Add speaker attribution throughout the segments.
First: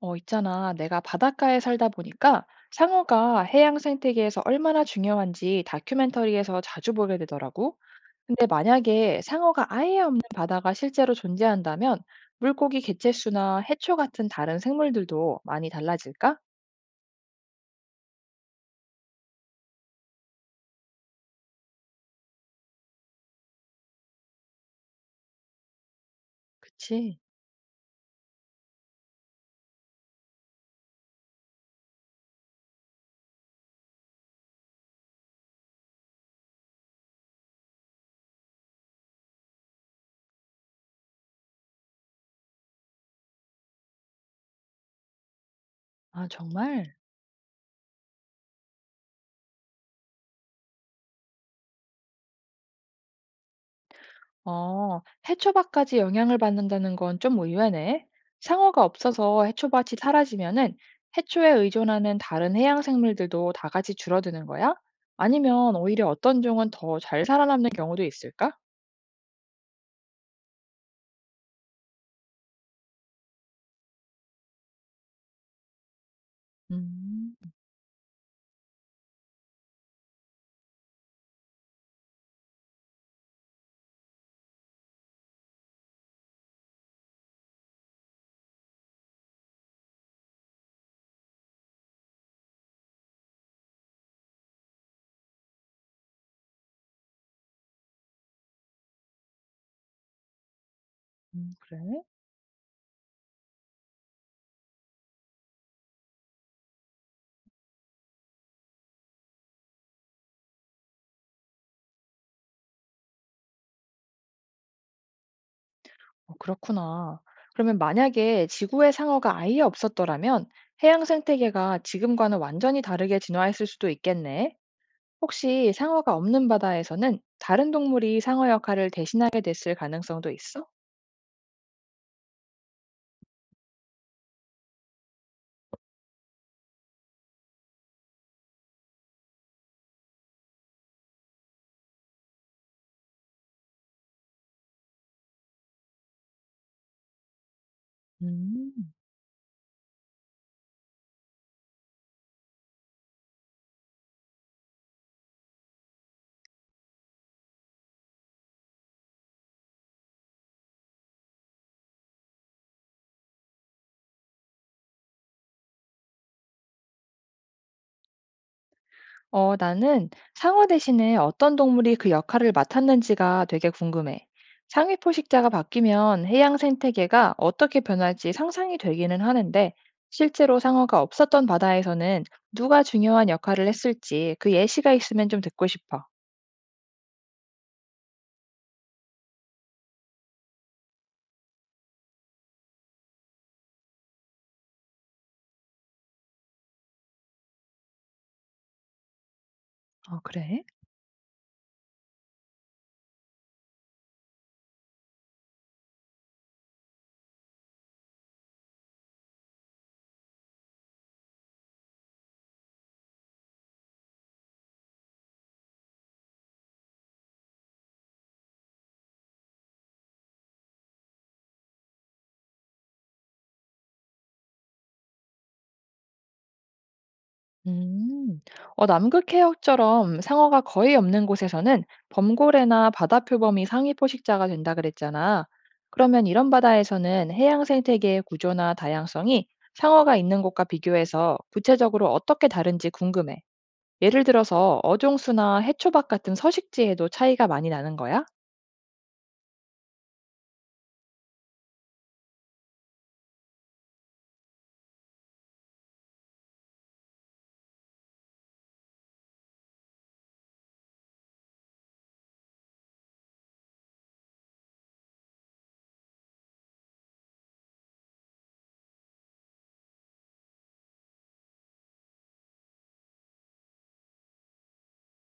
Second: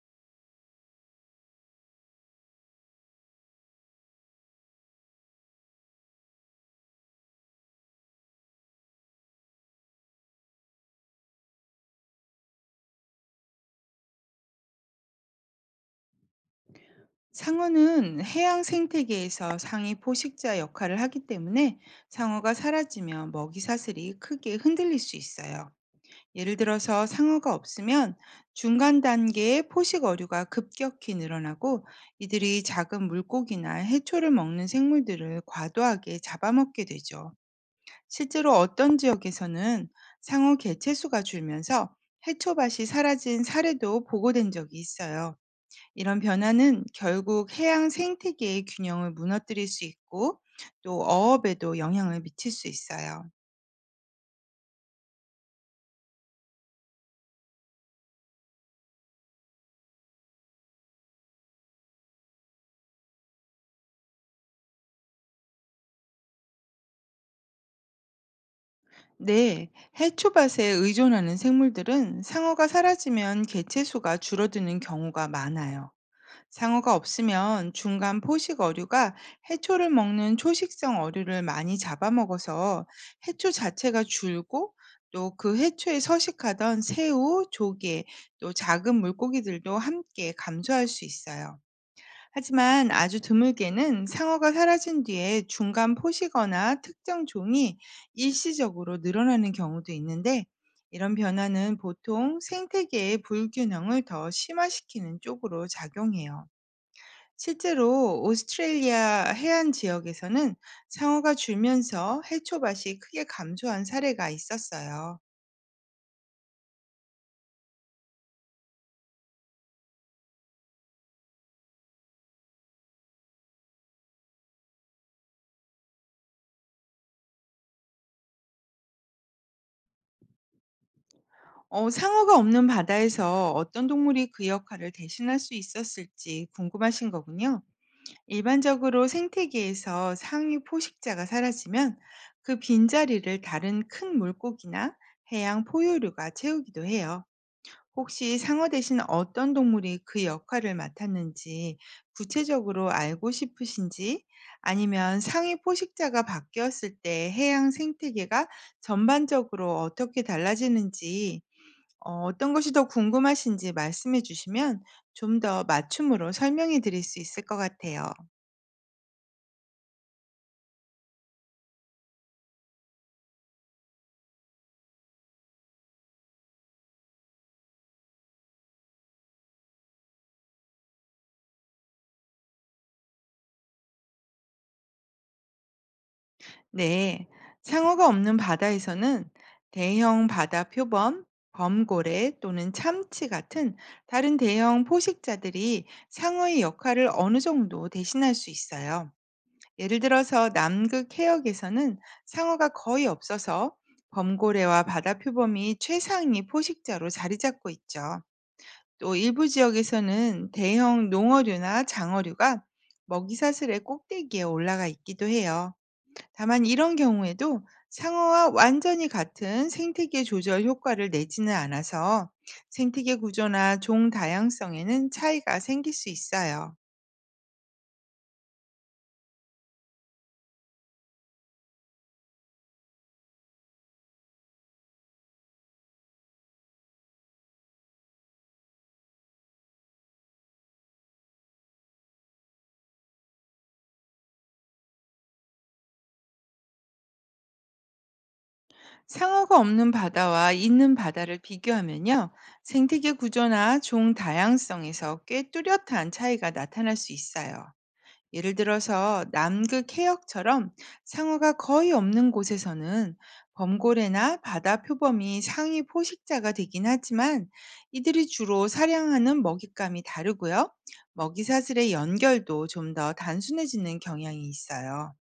Speaker 1: 있잖아. 내가 바닷가에 살다 보니까 상어가 해양 생태계에서 얼마나 중요한지 다큐멘터리에서 자주 보게 되더라고. 근데 만약에 상어가 아예 없는 바다가 실제로 존재한다면 물고기 개체수나 해초 같은 다른 생물들도 많이 달라질까?
Speaker 2: 상어는 해양 생태계에서 상위 포식자 역할을 하기 때문에 상어가 사라지면 먹이 사슬이 크게 흔들릴 수 있어요. 예를 들어서
Speaker 1: 그치?
Speaker 2: 상어가 없으면 중간 단계의 포식 어류가 급격히 늘어나고 이들이 작은 물고기나 해초를 먹는 생물들을 과도하게 잡아먹게 되죠. 실제로 어떤 지역에서는 상어 개체수가 줄면서 해초밭이 사라진 사례도 보고된 적이 있어요. 이런
Speaker 1: 아,
Speaker 2: 변화는
Speaker 1: 정말?
Speaker 2: 결국 해양 생태계의 균형을 무너뜨릴 수 있고 또 어업에도 영향을 미칠 수 있어요.
Speaker 1: 어, 해초밥까지 영향을 받는다는 건 좀 의외네. 상어가 없어서 해초밭이 사라지면은 해초에 의존하는 다른 해양 생물들도 다 같이 줄어드는 거야? 아니면 오히려 어떤 종은 더 잘 살아남는 경우도 있을까?
Speaker 2: 네, 해초밭에 의존하는 생물들은 상어가 사라지면 개체수가 줄어드는 경우가 많아요. 상어가
Speaker 1: 음,
Speaker 2: 없으면 중간 포식 어류가 해초를 먹는 초식성 어류를 많이 잡아먹어서 해초 자체가 줄고, 또 그 해초에 서식하던 새우, 조개, 또 작은 물고기들도 함께 감소할 수 있어요. 하지만 아주 드물게는 상어가 사라진 뒤에 중간 포식어나 특정 종이 일시적으로 늘어나는 경우도 있는데, 이런 변화는
Speaker 1: 그래?
Speaker 2: 보통 생태계의 불균형을 더 심화시키는 쪽으로 작용해요. 실제로 오스트레일리아 해안 지역에서는 상어가 줄면서 해초밭이 크게 감소한 사례가 있었어요.
Speaker 1: 어, 그렇구나. 그러면 만약에 지구에 상어가 아예 없었더라면 해양 생태계가 지금과는 완전히 다르게 진화했을 수도 있겠네. 혹시 상어가 없는 바다에서는 다른 동물이 상어 역할을 대신하게 됐을 가능성도 있어?
Speaker 2: 상어가 없는 바다에서 어떤 동물이 그 역할을 대신할 수 있었을지 궁금하신 거군요. 일반적으로 생태계에서 상위 포식자가 사라지면 그 빈자리를 다른 큰 물고기나 해양 포유류가 채우기도 해요. 혹시 상어
Speaker 1: 음.
Speaker 2: 대신 어떤 동물이 그 역할을 맡았는지 구체적으로 알고 싶으신지, 아니면 상위 포식자가 바뀌었을 때 해양 생태계가 전반적으로 어떻게 달라지는지, 어떤 것이 더 궁금하신지 말씀해 주시면 좀 더 맞춤으로 설명해 드릴 수 있을 것 같아요.
Speaker 1: 나는 상어 대신에 어떤 동물이 그 역할을 맡았는지가 되게 궁금해. 상위 포식자가 바뀌면 해양 생태계가 어떻게 변할지 상상이 되기는 하는데, 실제로 상어가 없었던 바다에서는 누가 중요한 역할을 했을지 그 예시가 있으면 좀 듣고 싶어.
Speaker 2: 네, 상어가 없는 바다에서는 대형 바다 표범, 범고래 또는 참치 같은 다른 대형 포식자들이 상어의 역할을 어느 정도 대신할 수 있어요. 예를
Speaker 1: 어,
Speaker 2: 들어서
Speaker 1: 그래?
Speaker 2: 남극 해역에서는 상어가 거의 없어서 범고래와 바다 표범이 최상위 포식자로 자리 잡고 있죠. 또 일부 지역에서는 대형 농어류나 장어류가 먹이사슬의 꼭대기에 올라가 있기도 해요. 다만 이런 경우에도 상어와 완전히 같은 생태계 조절 효과를 내지는 않아서 생태계 구조나 종 다양성에는 차이가 생길 수 있어요.
Speaker 1: 음, 남극 해역처럼 상어가 거의 없는 곳에서는 범고래나 바다표범이 상위 포식자가 된다 그랬잖아. 그러면 이런 바다에서는 해양 생태계의 구조나 다양성이 상어가 있는 곳과 비교해서 구체적으로 어떻게 다른지 궁금해. 예를 들어서 어종수나 해초밥 같은 서식지에도 차이가 많이 나는 거야?
Speaker 2: 상어가 없는 바다와 있는 바다를 비교하면요. 생태계 구조나 종 다양성에서 꽤 뚜렷한 차이가 나타날 수 있어요. 예를 들어서 남극 해역처럼 상어가 거의 없는 곳에서는 범고래나 바다 표범이 상위 포식자가 되긴 하지만, 이들이 주로 사냥하는 먹잇감이 다르고요. 먹이사슬의 연결도 좀 더 단순해지는 경향이 있어요.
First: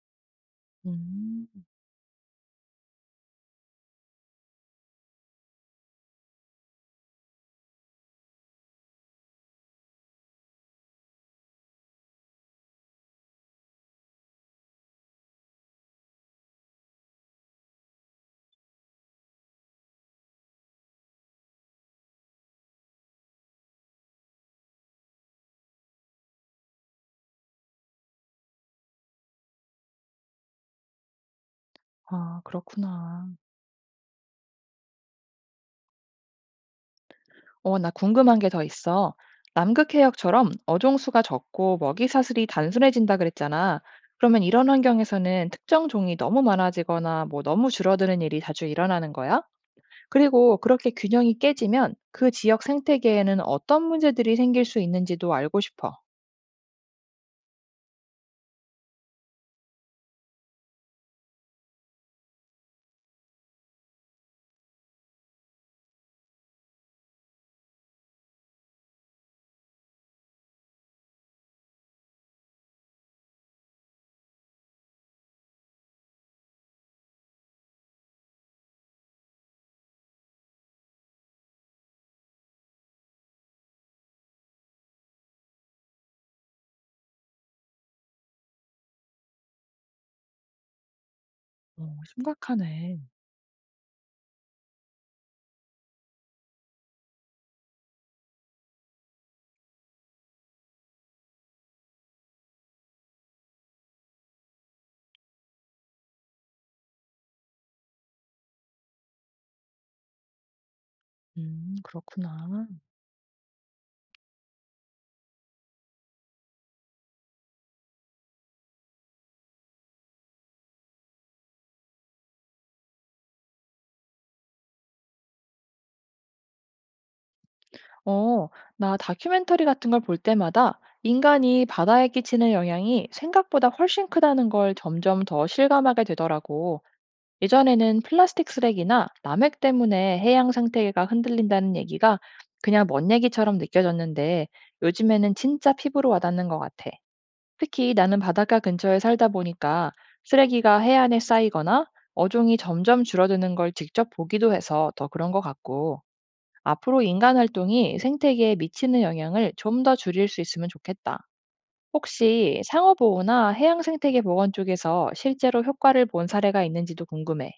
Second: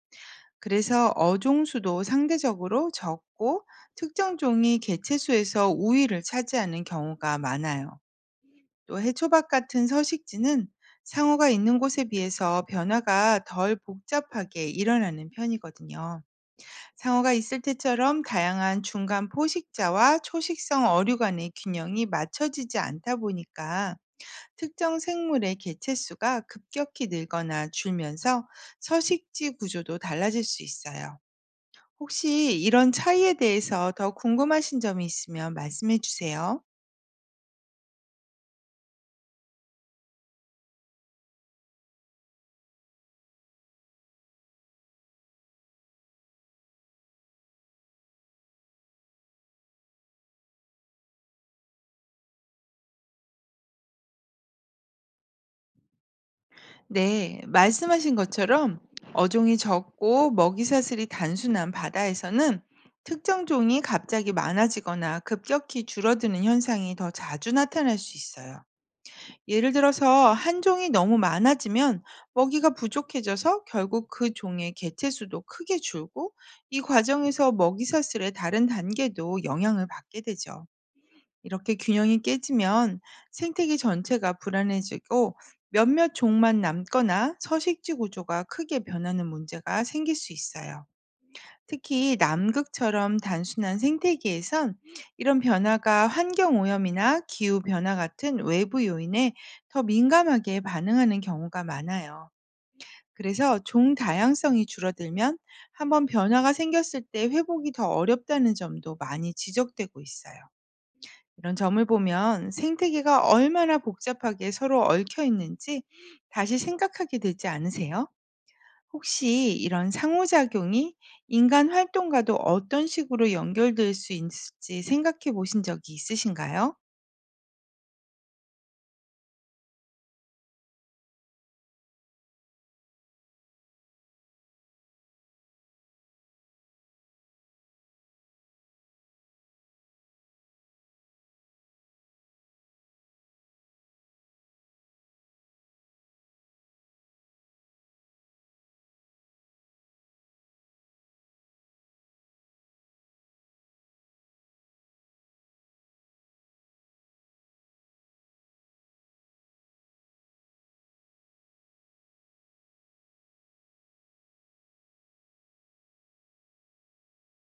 Speaker 2: 그래서
Speaker 1: 음,
Speaker 2: 어종수도 상대적으로 적고 특정 종이 개체수에서 우위를 차지하는 경우가 많아요. 또 해초밥 같은 서식지는 상어가 있는 곳에 비해서 변화가 덜 복잡하게 일어나는 편이거든요. 상어가 있을 때처럼 다양한 중간 포식자와 초식성 어류 간의 균형이 맞춰지지 않다 보니까 특정 생물의 개체수가 급격히 늘거나 줄면서 서식지 구조도 달라질 수 있어요.
Speaker 1: 아,
Speaker 2: 혹시 이런
Speaker 1: 그렇구나.
Speaker 2: 차이에 대해서 더 궁금하신 점이 있으면 말씀해 주세요.
Speaker 1: 나 궁금한 게 더 있어. 남극해역처럼 어종수가 적고 먹이 사슬이 단순해진다 그랬잖아. 그러면 이런 환경에서는 특정 종이 너무 많아지거나 뭐 너무 줄어드는 일이 자주 일어나는 거야? 그리고 그렇게 균형이 깨지면 그 지역 생태계에는 어떤 문제들이 생길 수 있는지도 알고 싶어.
Speaker 2: 네, 말씀하신 것처럼 어종이 적고 먹이 사슬이 단순한 바다에서는 특정 종이 갑자기 많아지거나 급격히 줄어드는 현상이 더 자주 나타날 수 있어요. 예를 들어서 한 종이 너무 많아지면 먹이가 부족해져서 결국 그 종의 개체 수도 크게 줄고, 이 과정에서 먹이 사슬의 다른 단계도 영향을 받게 되죠. 이렇게 균형이 깨지면 생태계 전체가 불안해지고 몇몇 종만 남거나 서식지 구조가 크게 변하는 문제가 생길 수 있어요.
Speaker 1: 어,
Speaker 2: 특히
Speaker 1: 심각하네.
Speaker 2: 남극처럼 단순한 생태계에선 이런 변화가 환경 오염이나 기후 변화 같은 외부 요인에 더 민감하게 반응하는 경우가 많아요. 그래서 종 다양성이 줄어들면 한번 변화가 생겼을 때 회복이 더 어렵다는 점도 많이 지적되고 있어요. 이런 점을 보면
Speaker 1: 그렇구나.
Speaker 2: 생태계가 얼마나 복잡하게 서로 얽혀 있는지 다시 생각하게 되지 않으세요? 혹시 이런 상호작용이 인간 활동과도 어떤 식으로 연결될 수 있을지 생각해 보신 적이 있으신가요?
Speaker 1: 어, 나 다큐멘터리 같은 걸 볼 때마다 인간이 바다에 끼치는 영향이 생각보다 훨씬 크다는 걸 점점 더 실감하게 되더라고. 예전에는 플라스틱 쓰레기나 남획 때문에 해양 생태계가 흔들린다는 얘기가 그냥 먼 얘기처럼 느껴졌는데 요즘에는 진짜 피부로 와닿는 것 같아. 특히 나는 바닷가 근처에 살다 보니까 쓰레기가 해안에 쌓이거나 어종이 점점 줄어드는 걸 직접 보기도 해서 더 그런 것 같고. 앞으로 인간 활동이 생태계에 미치는 영향을 좀 더 줄일 수 있으면 좋겠다. 혹시 상어보호나 해양 생태계 보건 쪽에서 실제로 효과를 본 사례가 있는지도 궁금해.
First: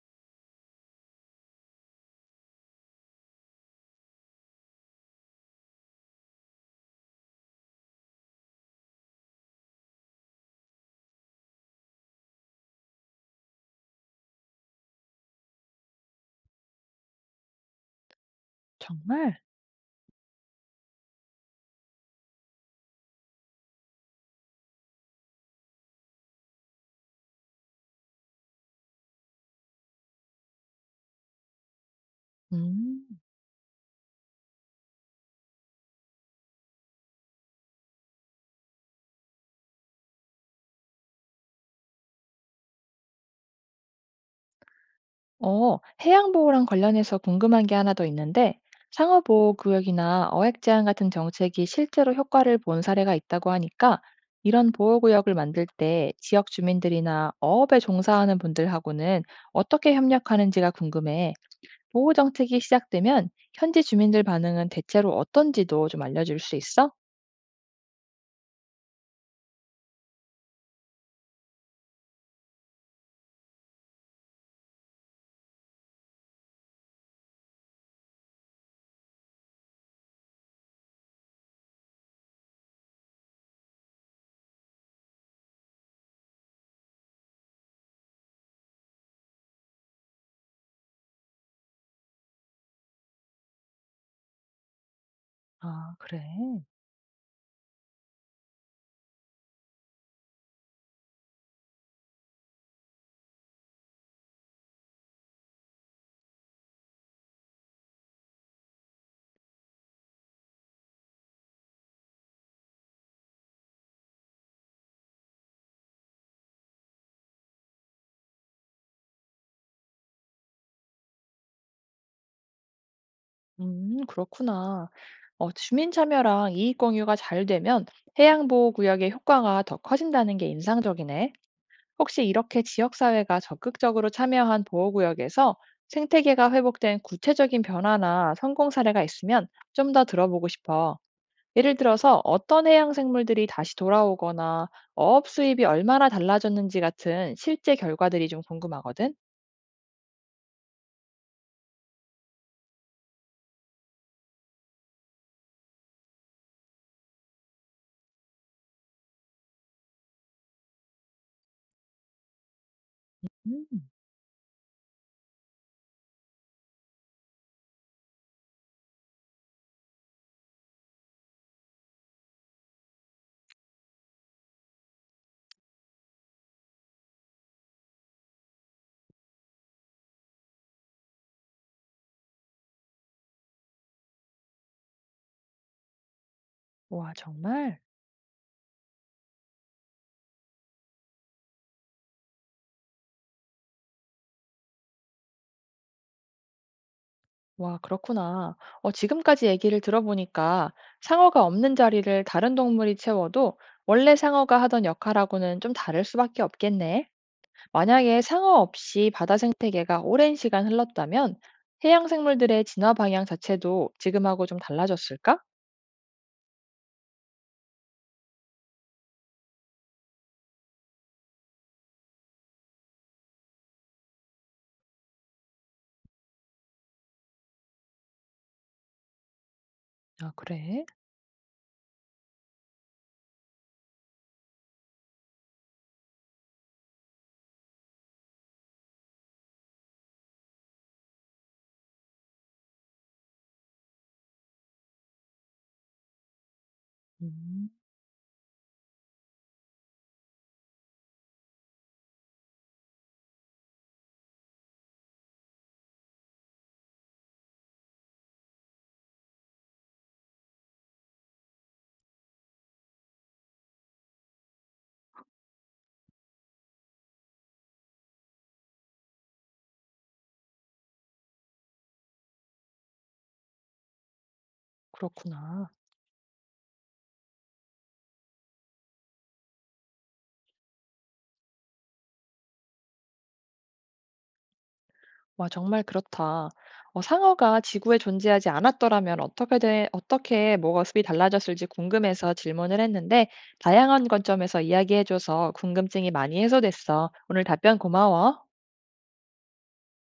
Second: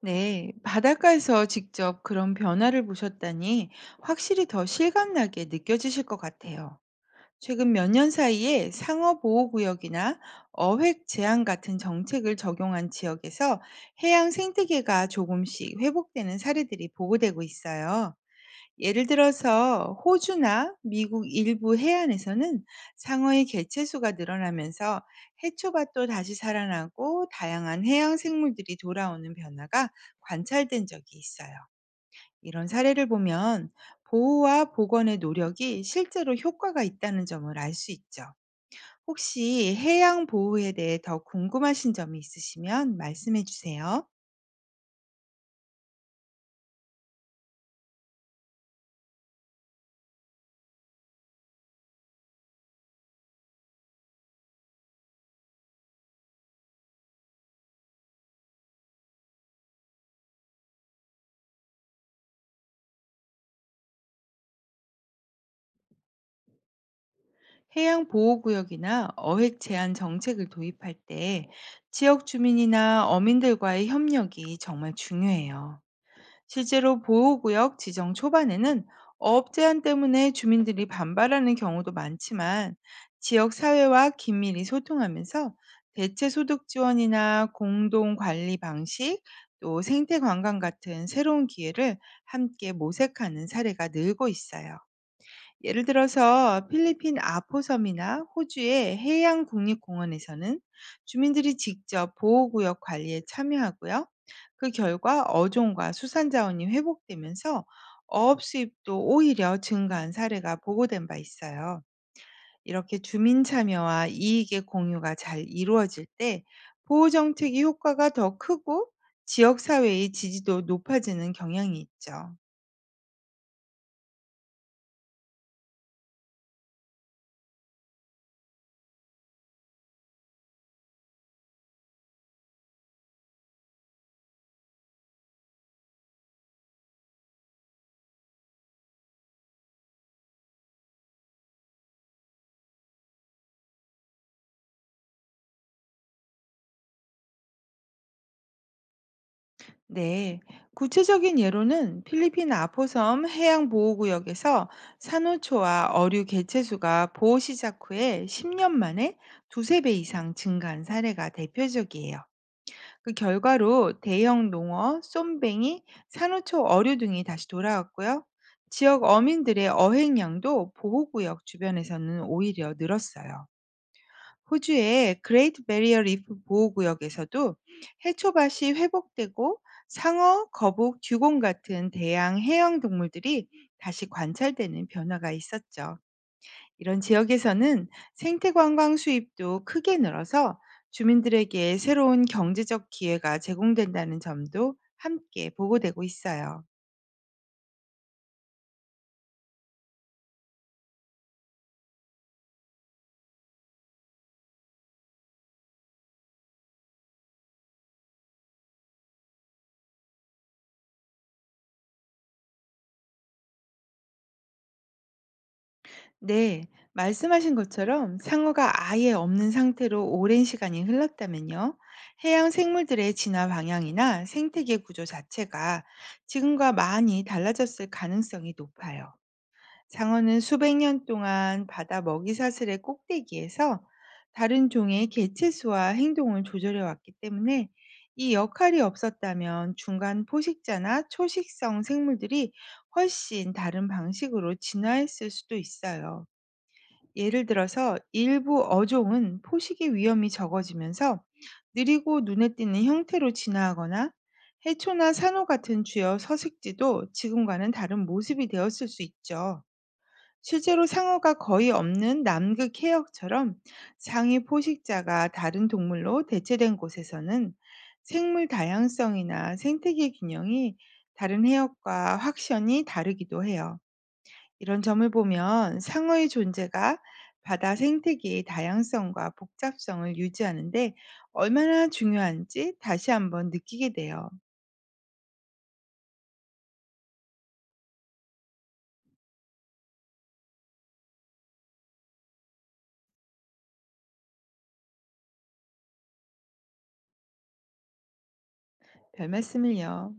Speaker 2: 네, 바닷가에서 직접 그런 변화를 보셨다니 확실히 더 실감나게 느껴지실 것 같아요. 최근 몇 년 사이에 상어보호구역이나 어획 제한 같은 정책을 적용한 지역에서 해양 생태계가 조금씩 회복되는 사례들이 보고되고 있어요. 예를
Speaker 1: 정말?
Speaker 2: 들어서 호주나 미국 일부 해안에서는 상어의 개체수가 늘어나면서 해초밭도 다시 살아나고 다양한 해양 생물들이 돌아오는 변화가 관찰된 적이 있어요. 이런
Speaker 1: 음.
Speaker 2: 사례를 보면 보호와 복원의 노력이 실제로 효과가 있다는 점을 알 수 있죠. 혹시 해양 보호에 대해 더 궁금하신 점이 있으시면 말씀해 주세요.
Speaker 1: 어, 해양 보호랑 관련해서 궁금한 게 하나 더 있는데, 상어 보호 구역이나 어획 제한 같은 정책이 실제로 효과를 본 사례가 있다고 하니까 이런 보호 구역을 만들 때 지역 주민들이나 어업에 종사하는 분들하고는 어떻게 협력하는지가 궁금해. 보호 정책이 시작되면 현지 주민들 반응은 대체로 어떤지도 좀 알려줄 수 있어?
Speaker 2: 해양 보호구역이나 어획 제한 정책을 도입할 때 지역 주민이나 어민들과의 협력이 정말 중요해요. 실제로 보호구역 지정 초반에는 업 제한 때문에 주민들이 반발하는 경우도 많지만, 지역 사회와 긴밀히 소통하면서 대체 소득 지원이나 공동 관리 방식, 또 생태 관광 같은 새로운 기회를 함께 모색하는 사례가 늘고 있어요. 예를
Speaker 1: 아, 그래.
Speaker 2: 들어서 필리핀 아포섬이나 호주의 해양 국립공원에서는 주민들이 직접 보호구역 관리에 참여하고요. 그 결과 어종과 수산자원이 회복되면서 어업 수입도 오히려 증가한 사례가 보고된 바 있어요. 이렇게 주민 참여와 이익의 공유가 잘 이루어질 때 보호 정책의 효과가 더 크고 지역 사회의 지지도 높아지는 경향이 있죠.
Speaker 1: 그렇구나. 주민 참여랑 이익 공유가 잘 되면 해양 보호 구역의 효과가 더 커진다는 게 인상적이네. 혹시 이렇게 지역 사회가 적극적으로 참여한 보호 구역에서 생태계가 회복된 구체적인 변화나 성공 사례가 있으면 좀 더 들어보고 싶어. 예를 들어서 어떤 해양 생물들이 다시 돌아오거나 어업 수입이 얼마나 달라졌는지 같은 실제 결과들이 좀 궁금하거든.
Speaker 2: 네, 구체적인 예로는 필리핀 아포섬 해양보호구역에서 산호초와 어류 개체수가 보호 시작 후에 10년 만에 두세 배 이상 증가한 사례가 대표적이에요. 그
Speaker 1: 음,
Speaker 2: 결과로 대형 농어, 쏨뱅이, 산호초 어류 등이 다시 돌아왔고요. 지역 어민들의 어획량도 보호구역 주변에서는 오히려 늘었어요. 호주의 그레이트 베리어 리프 보호구역에서도 해초밭이 회복되고 상어, 거북, 듀공 같은 대양 해양 동물들이 다시 관찰되는 변화가 있었죠. 이런
Speaker 1: 와, 정말?
Speaker 2: 지역에서는 생태 관광 수입도 크게 늘어서 주민들에게 새로운 경제적 기회가 제공된다는 점도 함께 보고되고 있어요.
Speaker 1: 와, 그렇구나. 지금까지 얘기를 들어보니까 상어가 없는 자리를 다른 동물이 채워도 원래 상어가 하던 역할하고는 좀 다를 수밖에 없겠네. 만약에 상어 없이 바다 생태계가 오랜 시간 흘렀다면 해양 생물들의 진화 방향 자체도 지금하고 좀 달라졌을까?
Speaker 2: 네, 말씀하신 것처럼 상어가 아예 없는 상태로 오랜 시간이 흘렀다면요. 해양 생물들의 진화 방향이나 생태계 구조 자체가 지금과 많이 달라졌을 가능성이 높아요.
Speaker 1: 아,
Speaker 2: 상어는 수백
Speaker 1: 그래?
Speaker 2: 년 동안 바다 먹이 사슬의 꼭대기에서 다른 종의 개체수와 행동을 조절해 왔기 때문에, 이 역할이 없었다면 중간 포식자나 초식성 생물들이 훨씬 다른 방식으로 진화했을 수도 있어요. 예를
Speaker 1: 음,
Speaker 2: 들어서 일부 어종은 포식의 위험이 적어지면서 느리고 눈에 띄는 형태로 진화하거나 해초나 산호 같은 주요 서식지도 지금과는 다른 모습이 되었을 수 있죠. 실제로 상어가 거의 없는 남극 해역처럼 상위 포식자가 다른 동물로 대체된 곳에서는 생물 다양성이나 생태계 균형이 다른 해역과 확연히 다르기도 해요. 이런 점을
Speaker 1: 그렇구나.
Speaker 2: 보면 상어의 존재가 바다 생태계의 다양성과 복잡성을 유지하는데 얼마나 중요한지 다시 한번 느끼게 돼요.
Speaker 1: 와, 정말 그렇다. 상어가 지구에 존재하지 않았더라면 어떻게 모습이 달라졌을지 궁금해서 질문을 했는데, 다양한 관점에서 이야기해줘서 궁금증이 많이 해소됐어. 오늘 답변 고마워.
Speaker 2: 별 말씀을요.